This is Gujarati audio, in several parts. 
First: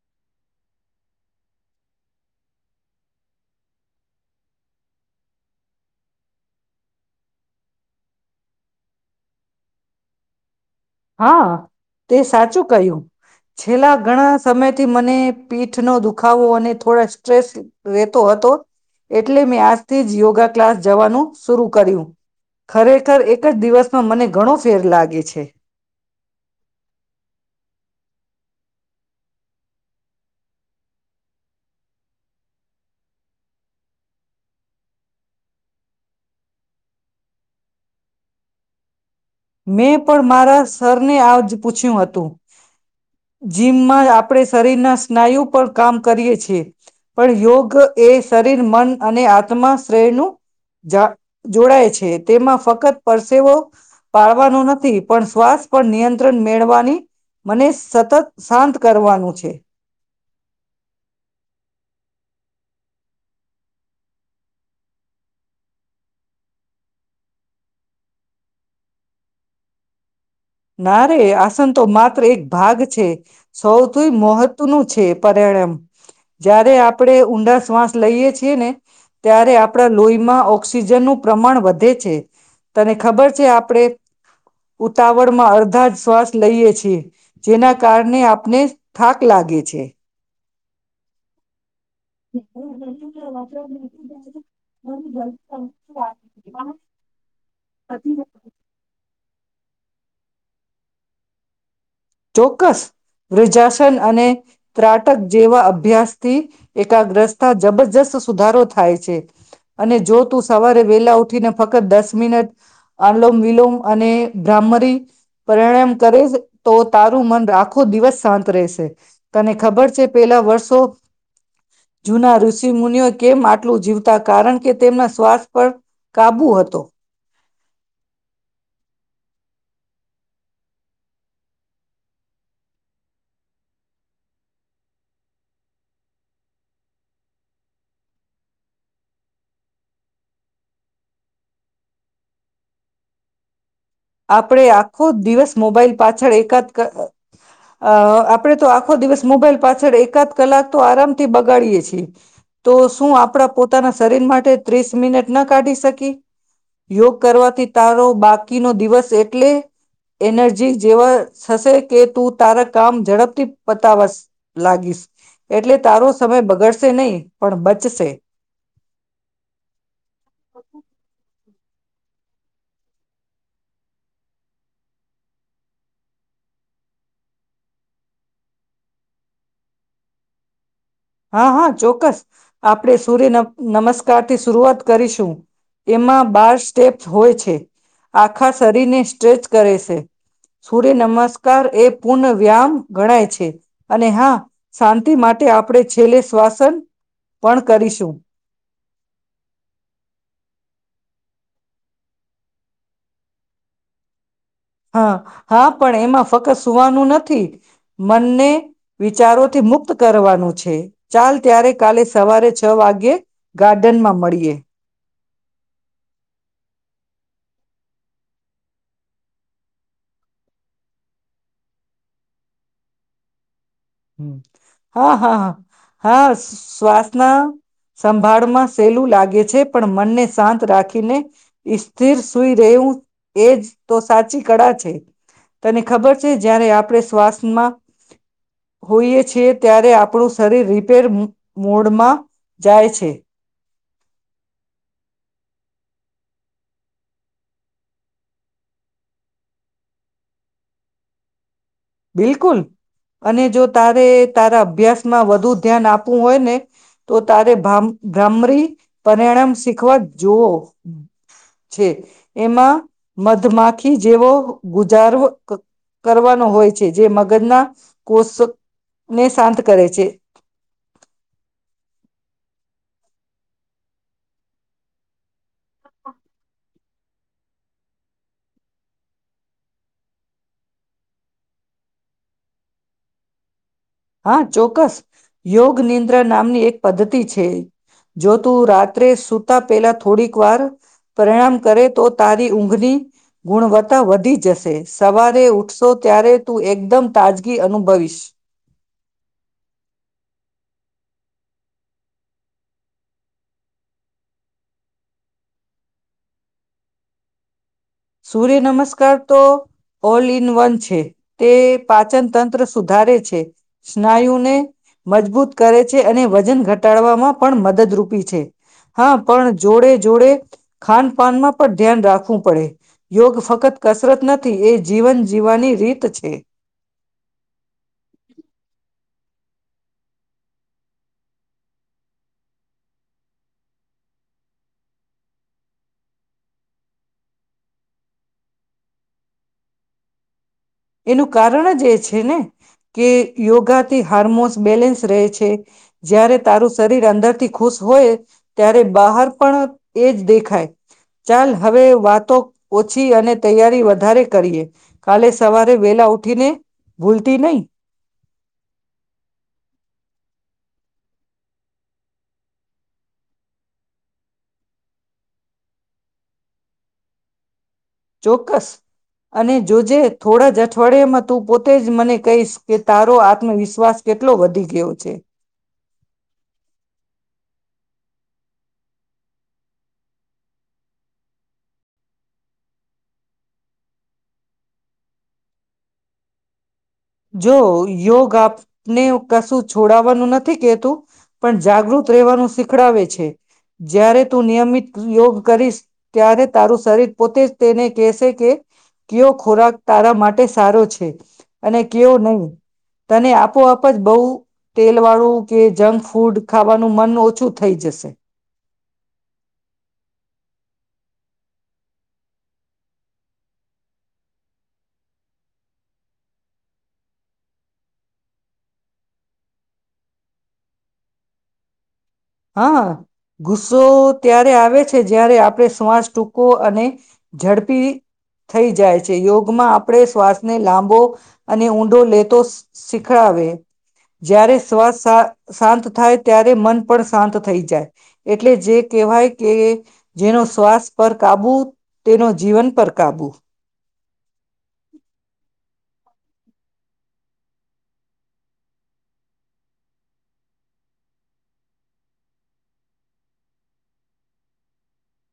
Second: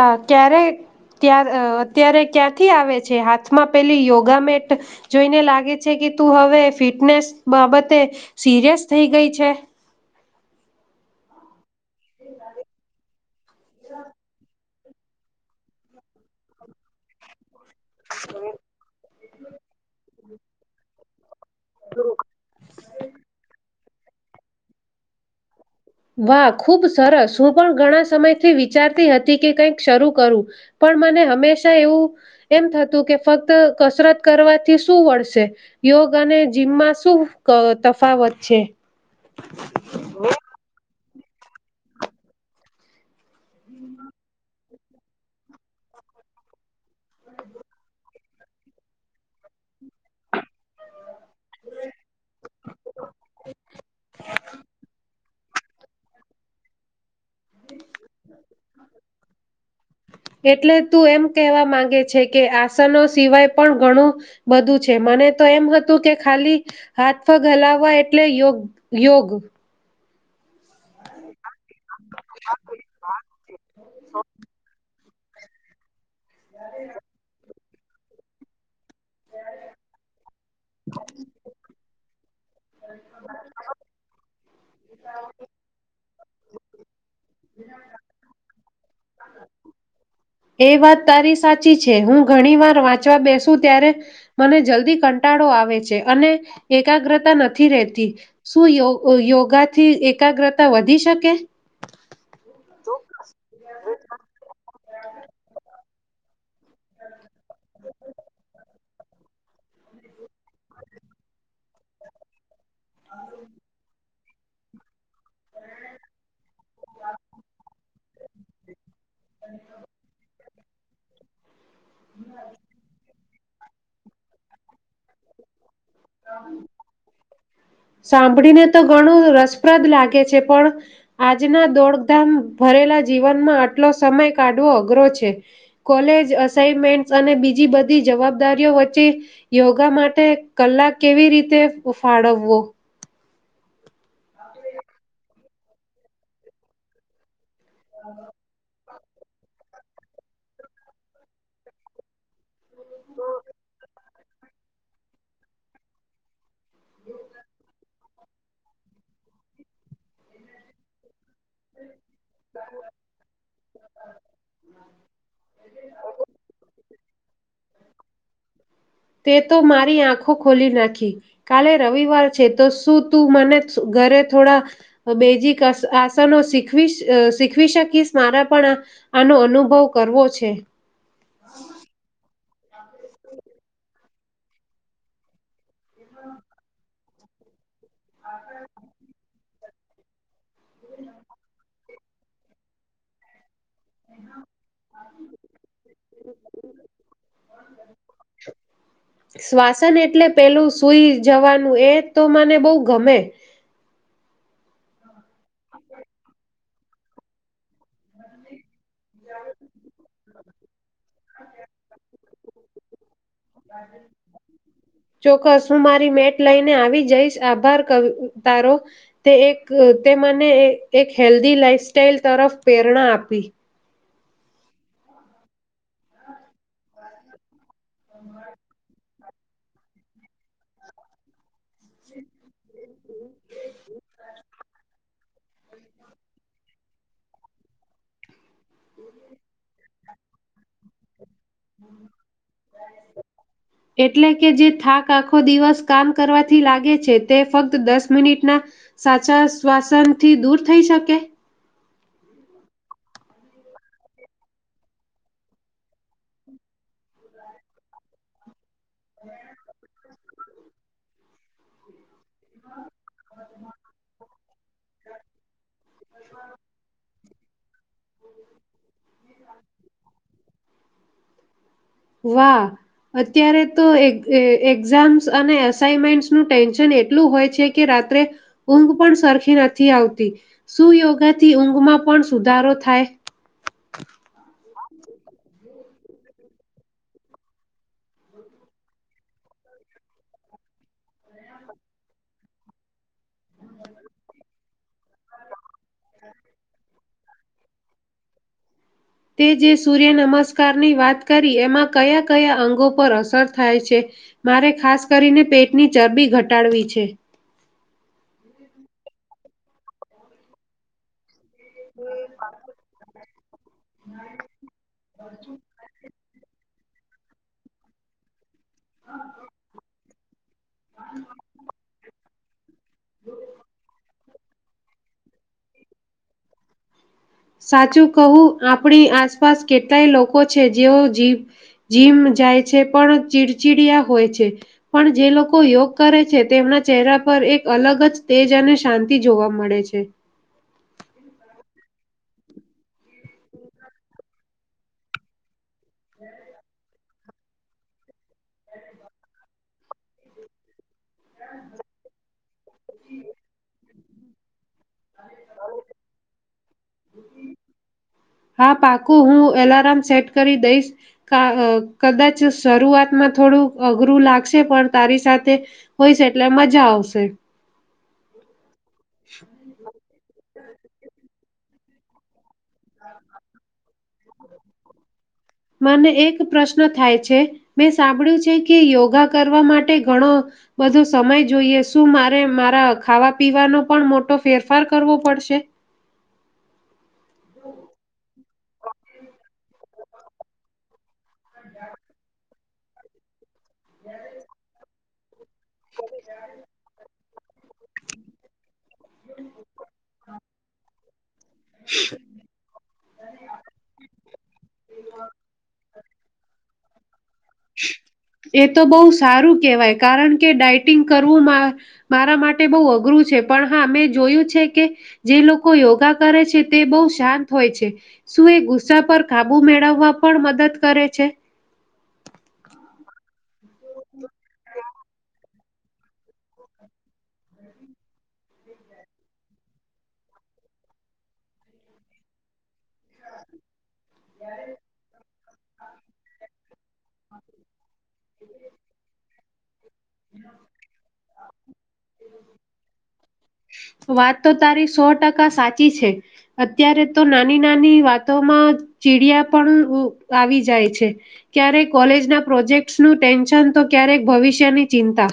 અ ક્યારે અત્યારે ક્યાંથી આવે છે હાથમાં પેલી યોગામેટ જોઈને લાગે છે કે તું હવે ફિટનેસ બાબતે સિરિયસ થઈ ગઈ છે. હા. તે સાચું કહ્યું છેલ્લા ઘણા સમય. થી મને પીઠ નો દુખાવો અને થોડા સ્ટ્રેસ. રેતો હતો એટલે મેં આજથી જ યોગા ક્લાસ જવાનું. શરુ કર્યું ખરેખર એક જ દિવસ મને ઘણો ફેર લાગે છે. વાહ ખુબ સરસ હું પણ ઘણા સમયથી વિચારતી હતી કે કઈક શરૂ કરું પણ મને હંમેશા એવું એમ થતું કે ફક્ત કસરત કરવાથી શું વળશે યોગ અને જીમમાં શું તફાવત છે. મેં પણ મારા સર તને આજ પૂછ્યું હતું. જીમમાં આપણે શરીરના સ્નાયુ પર કામ કરીએ છીએ. પણ યોગ એ શરીર મન અને આત્મા શ્રેયનું જ જોડાય છે તેમાં ફક્ત પરસેવો પાળવાનું નથી પણ શ્વાસ પણ નિયંત્રણ મેળવાની મને સતત શાંત કરવાનું છે. એટલે તું એમ કહેવા માંગે છે કે આસનો સિવાય પણ ઘણું બધું છે મને તો એમ હતું કે ખાલી હાથ ઘલાવવા એટલે યોગ યોગ ના રે આસન તો માત્ર એક ભાગ છે સૌથી મહત્વનું છે. [unintelligible] જયારે આપડે ઊંડા શ્વાસ લઈ છી ને ત્યારે આપણા લોહી માં ઓક્સિજનનું પ્રમાણ વધે છે. તને ખબર છે આપડે ઉતા વળ માં અડધા જ શ્વાસ લઈએ છેએ જેના કારણે આપને થાક લાગે છે. એ વાત તારી સા ચી છે હું ઘણી વાર વાંચવા બેસુ ત્યારે મને જલ્દી કંટાળો આવે છે અને એકાગ્રતા નથી રહેતી. શું યો યોગાથી એકાગ્રતા વધી શકે? ચોક્કસ વૃજાસન અને ત્રાટક જેવા અભ્યાસ થી એકાગ્રસ્તા જબરજસ્ત સુધારો થાય છે અને જો તું સવારે વેલા ઉઠીને ફક્ત દસ મિનટ આલોમ વિલોમ અને બ્રાહ્મરી પ્રણાયામ કરે તો તારું મન આખો દિવસ શાંત રહેશે. તને ખબર છે પેલા વર્ષ [unintelligible] જુના ઋષિ મુનિઓ કેમ આટલું જીવતા કારણ કે તેમના શ્વાસ પર કાબુ હતો. સાંભળીને તો ઘણું રસપ્રદ લાગે છે. પણ આજના દોડધામ ભરેલા જીવનમાં આટલો સમય કાઢવો અઘરો છે. કોલેજ અસાઇનમેન્ટ અને બીજી બધી જવાબદારીઓ વચ્ચે યોગા માટે કલાક કેવી રીતે ફાળવવો. આપણે આખો દિવસ મોબાઈલ પાછળ એકાદ અ આપડે તો આખો દિવસ મોબાઈલ પાછ છળ એકાદ કલાક તો આરામથી બગાડીએે છીએ. તો શું આપણા પોતાના શરીર માટે ત્રીસ મિનટ ના કાઢી શકી. યોગ કરવાથી તારો બાકી નો દિવસ એટલે એનર્જી જેવા થશે કે તું તારા કામ ઝડપથી પતાવાશ લાગીશ એટલે તારો સમય બગડશે નહી પણ બચશે. તે તો મારી આંખો ખોલી નાખી કાલે રવિવાર છે તો શું તું મને ઘરે થોડા બેજીક આ સનો શીખવીશ અ શીખવી શકીશ મારા પણ આનો અનુભવ કરવો છે. હા હા ચોક્કસ. આપણે સૂર્ય નમ નમસ્કાર થી શરૂઆત કરીશું. એમાં બાર સ્ટેપ હોય છે. આખા શરીરને સ્ટ્રેચ કરે શે. સૂર્ય નમસ્કાર એ પુન વ્યામ ગણાય છે. અને હા શાંતિ માટે આપ કરીશું શ્વાસન એટલે પેલું સુઈ જવાનું એ તો મને બવ ગમે. હા હા પણ એમાં ફક્ત સુવાનું નથી. મનને વિચારોથી મુક્ત કરવાનું છે. ચાલ ત્યારે કાલે સવારે છ વાગ્યે ગાર્ડનમાં મળીએ. ચોક્કસ હું મારી મેટ લઈને આવી જઈશ આભાર કવિ તારો તે એક તે મને એક હેલ્ધી લાઈફ સાઈલ તરફ પ્રેરણા આપી. હા હા હા, હા શ્વાસના સંભાળમાં સેલું લાગ ગે છે પણ મનને શાંત રાખીને સ્થિર સુઈ રહેવું એજ તો સાચી કળા છે તને ખબર છે જયારે આપણે શ્વાસમાં હોઈએ છીએ ત્યારે આપણું શરીર રિપેર મૂડમાં જાય છે. એટલે કે જે થાક આખો દિવસ કામ કરવાથી લાગે છે. તે ફક્ત દસ મિનિટના સાચા શ્વાસનથી દૂર થઈ શકે? બિલકુલ અને જો તારે તારા અભ્યાસમાં વધુ ધ્યાન આપવું હોયને તો તારે ભામ ભ્રામરી પરિણામ શીખવા જોવો. છે. એમાં મધમાખી જેવો ગુજારો ક કરવાનો હોય. મગજના કોષ ને શાંત કરે છે. વાહ! અત્યારે તો એ એ એક્ઝામ્સ અને અસાઇમેન્ટનું ટેન્શન એટલું હોય છે કે રાત્રે ઊંઘ પણ સરખી નથી આવતી. શું યોગાથી ઊંઘમાં પણ સુધારો થાય. હા ચોક્કસ યોગ નિદ્રા નામની એક પદ્ધતિ છે. જો તું રાત્રે સુતા પેલા થોડીક વાર પરિણામ કરે તો તારી ઊંઘની ગુણવત્તા વધી જશે. સવારે ઉઠશ તો ત્યારે તું એકદમ તાજગી અનુભવીશ. તે જે સૂર્ય નમસ્કારની વાત કરી એમાં કયા કયા અંગો પર અસર થાય છે? મારે ખાસ કરીને પેટની ચરબી ઘટાડવી છે. સૂર્ય નમસ્કાર તો ઓલ ઇન વન છે. તે પાચન તંત્ર સુધારે છે, સ્નાયુને મજબૂત કરે છે અને વજન ઘટ ઘટાડવામાં પણ મદદરૂપી છે. હા પણ જોડે જોડે ખાન પાનમાં પણ ધ્યાન રાખવું પડે. યોગ ફક્ત કસરત નથી એ જીવન જીવવાની રીત છે. સાચું કહું આપડી આ આસપાસ કેટલાય લોકો છે જેઓ જી જીમ જાય છે પણ ચીડચીડિયા હોય છે પણ જે લોકો યોગ કરે છે તેમના ચહેરા પર એક અલગ જ તેજ અને શાંતિ જોવા મળે છે. એનું કારણ જ એ છે ને કે યોગાથી હાર્મોન્સ બેલેન્સ રહે છે. જયારે તારું શરીર અંદરથી ખુશ હોય ત્યારે બહાર પણ એ જ દેખાય. ચાલ હવે વાતો ઓછી અને તૈયારી વધ વધારે કરીએ. કાલે સવારે વેલા ઉઠીને ભૂલતી નહી. હા પાકું હું એલાર્મ સેટ કરી દઈશ કદાચ શરૂઆતમાં થોડું અઘરું લાગશે પણ તારી સાથે હોઈસ છે એટલે મજા આવશે. ચોક્કસ. અને જોજે થોડા જ અઠવાડિયમાં તું પોતે જ મને કહીશ કે તારો આત્મવિશ્વાસ કેટલો વધી ગયો છે. મને એક પ્રશ્ન થાય છે મેં સાંભળ્યું છે કે યોગા કરવા માટે ઘણો બધો સમય જોઈએ શું મારે મારા ખાવા પીવાનો પણ મોટો ફેરફાર કરવો પડશે. જો યોગ આપને કશું છોડવાનું નથી કેતું પણ જાગૃત રહેવાનું શીખડાવે છે. જ્યારે તું નિયમિત યોગ. કરીશ ત્યારે તારું શરીર પોતે તેને કહેશે કે કયો ખોરાક તારા માટે સારો છે. કેવ નહી તને આપોઆપ જ બહુ તેલ વાળું કે જંક ફૂડ ખાવાનું નું મન ઓછું થઈ જશે [unintelligible] એ તો બહુ સારું કેવાય કારણ કે ડાઇટ ટીંગ કરવું મારા માટે બહ અઘરું છે. પણ હા મેં જોયું છે કે જે લોકો યોગા કરે છે તે બહુ શાંત હોય છે. શું એ ગુસ્સા પર કાબુ મેળવવા પણ મદદ કરે છે? હા ગુસ્સો ત્યારે આવે છે જ્યારે આપણે શ્વાસ ટૂંકો અને ઝડપી થઈ જાય છે. યોગમાં આપણે શ્વાસને લાંબો અને ઊંડો લેતો શીખડાવે જ્યારે શ્વાસ શા શાંત થાય ત્યારે મન પણ શાંત થઈ જાય એટલે જે કહેવાય કે જેનો શ્વાસ પર કાબુ તેનો જીવન પર કાબુ. વાત તો તારી સો ટકા સાચી છે. અત્યારે તો નાની નાની વાતોમાં ચીડિયા પણ આવી જાય છે. ક્યારેક કોલેજના પ્રોજેક્ટ નું ટેન્શન તો ક્યારેક ભવિષ્યની ચિંતા.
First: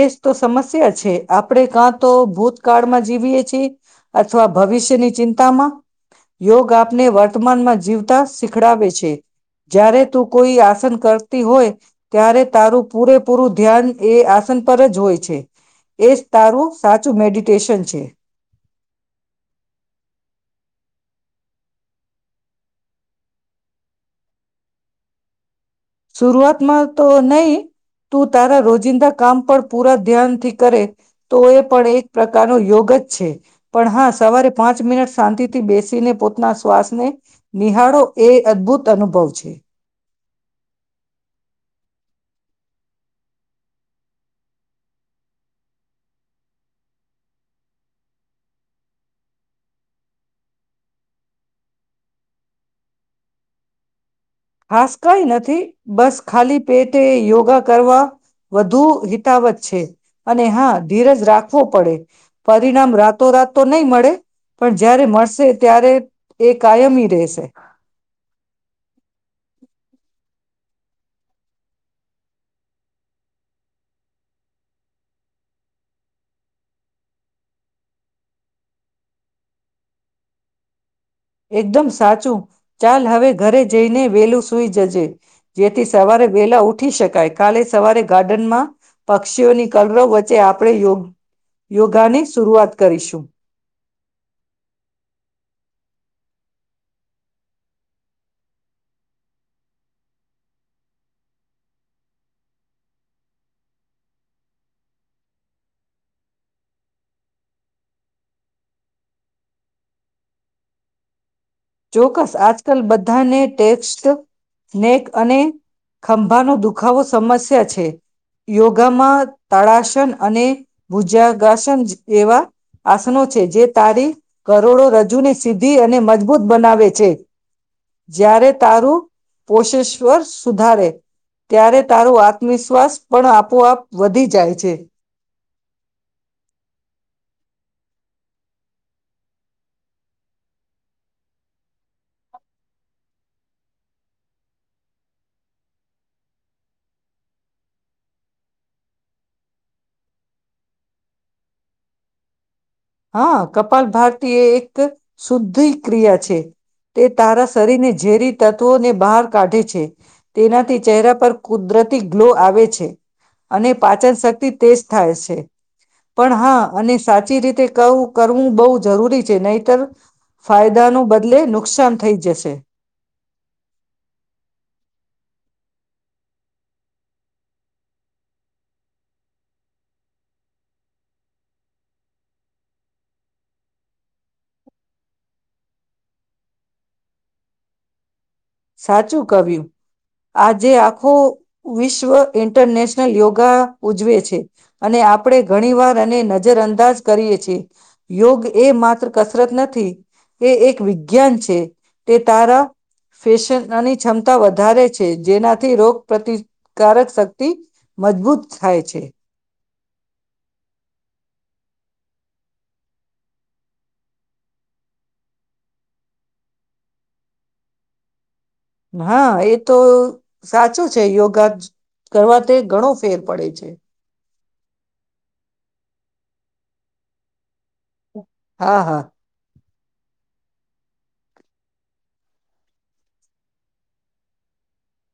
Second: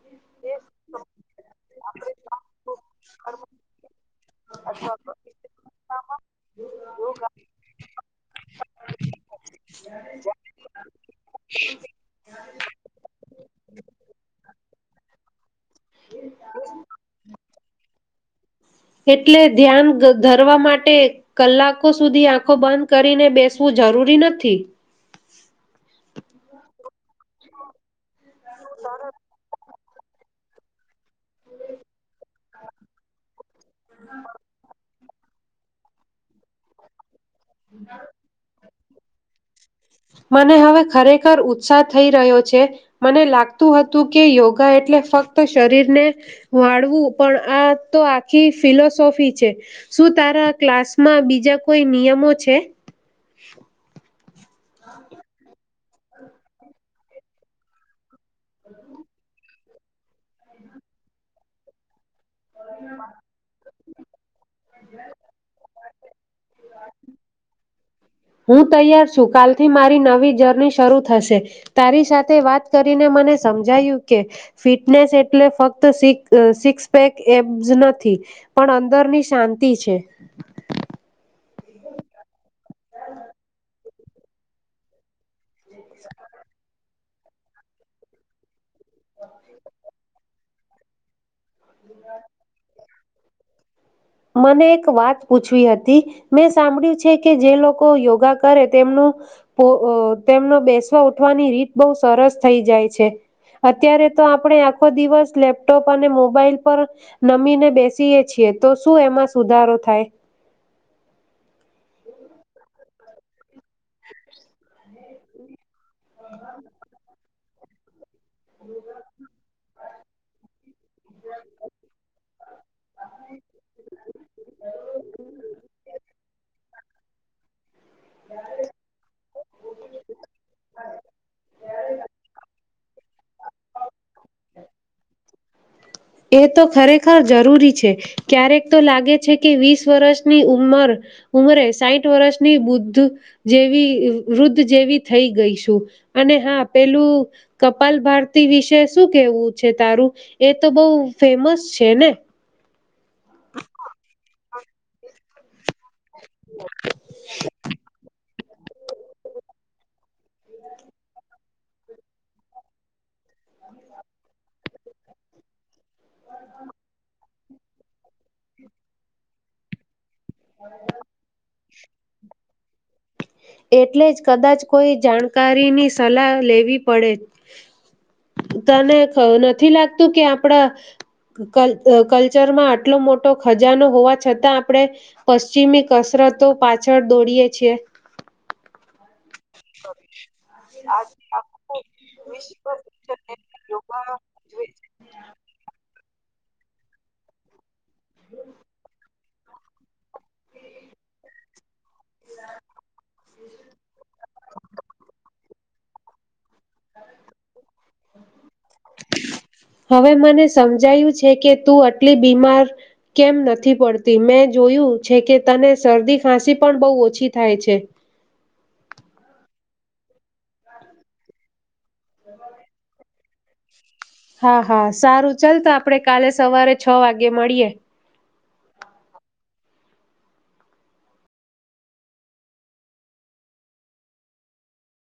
એજ તો સમસ્યા છે. આપણેે કાં તો ભૂતકાળમાં જીવીએ છીએ. અથવા ભવિષ્યની ચિંતામાં. યોગ આપને વર્તમાનમાં જીવતા શીખડાવે છે. જ્યારે તું કોઈ આસન કરતી હોય ત્યારે તારું પૂરેપૂરું ધ્યાન એ આ પર જ હોય છે. એ જ તારું સાચું મેડિટેશન છે. એટલે ધ્યાન ધ ધરવા માટે કલાકો સુધી આંખો બંધ કરીને બેસવું જરૂરી નથી. સુરૂઆતમાં તો નહી. તું તારા રોજિંદા કામ પર પૂરા ધ્યાનથી કરે તો એ પણ એક પ્રકારનો યોગ જ છે. પણ હા સવારે પાંચ મિનટ સાંતિથી બેસીને પોતાના શ્વાસને નિહાળો એ અદ્ભુત અનુભવ છે. મને હવે ખરેખર ઉત્સાહ થઈ રહ્યો છે. મને લાગતું હતું કે યોગા એટલે ફ્કત શરીરને વાળવું, પણ આ તો આખી ફિલોસોફી છે, સું તારા ક્લાસમાં બીજા કોઈ નિયમો છે? ખાસ કઈ નથી બસ ખાલી પેટે યોગા કરવા. વધુ હિતાવત્ છે અને હા, ધીરજ રાખવો પડે. પરિણામ રાતો રાત નહી મળે. પણ જયારે મળસે ત્યારે એ કાયમી રહેશે હું તૈયાર છું. કાલ થી મારી નવી જર્ની શરૂ થશે. તારી સાથે વાત કરીને મને સમજાયું કે ફિટનેસ એટલે ફક્ત સિક સિક્સપેક એબસ નથી. પણ અંદરની શાંતિ છે. એકદમ સાચું. ચાલ હવે ઘરે જઈને વેલું સુઈ જજે. જેથી સવારે વેલા ઉઠી શકે. કાય, કાલે સવારે ગાર્ડન માં પક્ષીઓની કલરવ વચ ચ્ચે આપણે યોગ યોગા ની સુરૂઆત કરીસુ. મને એક વાત પૂછવી હતી. મેં સાંભળ્યું છે કે જે લોકો યોગા કરે, તેમનું પો, અ, તેમનું બેસવા ઉઠવાની રીત બહુ સરસ થઈ જાય છે. અત્યારે તો આપણે આખો દિવસ લેપટોપ અને મોબાઈલ પર નમીને બેસીએ છીએ. તો શું એમાં સુધારો થાય? ચોક્કસ. આજકાલ બધાને ટેક્સ્ટ નેક અને ખંભાનો દુખાવો સમસ સ્યા છે. યોગામાં તાડાશ શન અને ભુજાગાસન જેવા આસનો છે. જે તારી કરોડો રજૂ ને સીધી અને મજબૂત બનાવે છે. જ્યારે તારું પોષેશ્વર સુધારે. ત્યારે તારું આત્મવિશ્વાસ પણ આપોઆપ વધી જાય છે. એ તો ખરેખર જરૂરી છે. ક્યારેક તો લાગે છે કે વીસ વરસની ઉંમર ઉમરે સાઈઠ વરસની વૃદ્ધ, જેવી વૃદ્ધ જેવી થઈ ગઈ છું. અને હા, પેલું કપાલ ભારતી વિશે શું કેહેવું છે તારું? એ તો બહુ ફેમસ છે ને? હા કપાલ ભારતિ એ એક શુદ્ધિ- ક્રિયા છે. તે તારા શરીરને ઝેરી તત્વોને બહાર કાઢે છે. તેનાથી ચહેરા પર કુદરતી ગ્લો આવે છે. અને પાચન શક્તિ તેજ થાય છે. પણ હા અને સાચી રીત કહું કરવું બહુ જરૂરી છે. નહીતર ફાયદાનો બદલે નુક નુકસાન થઈ જશે. એટલે જ કદાચ કોઈ જાણકારીની સલાહ લેવી પડે. તને [unintelligible] નથી લાગતું કે આપણા કલ કલ્ચરમાં આટલો મોટો ખજાનો હોવા છતાં આપણે પશ્ચિમી કસરતો પાછળ દોડીએ છીએ? સાચું કવ્યું. આજે આખું વિશ્વ ઇન્ટરનેશનલ યોગા ઉજવે છે. અને આપણે ઘણી વાર અને નજર અંદાજ કરીએ છીએ. યોગ એ માત્ર કસરત નથી, એ એક વિજ્ઞાન છે. તે તારા ફેશનની ક્ષમતા વધારે છે જેનાથી રોગ પ્રતિ કારક શક્તિ મજબૂત થાય છે. હવે મને સમજાયું છે કે તું અટલી બીમાર કેમ નથી પડતી. મેં જોયું છે કે તને શરદી ખાંસી પણ બહુ ઓછી થાય છે. હા એ તો સાચું છે યોગા કરવા તે ઘણો ફેર પડે છે. હા હા સારું ચલ તો આપણે કાલે સવારે છ વાગે મળીએે. હા હા.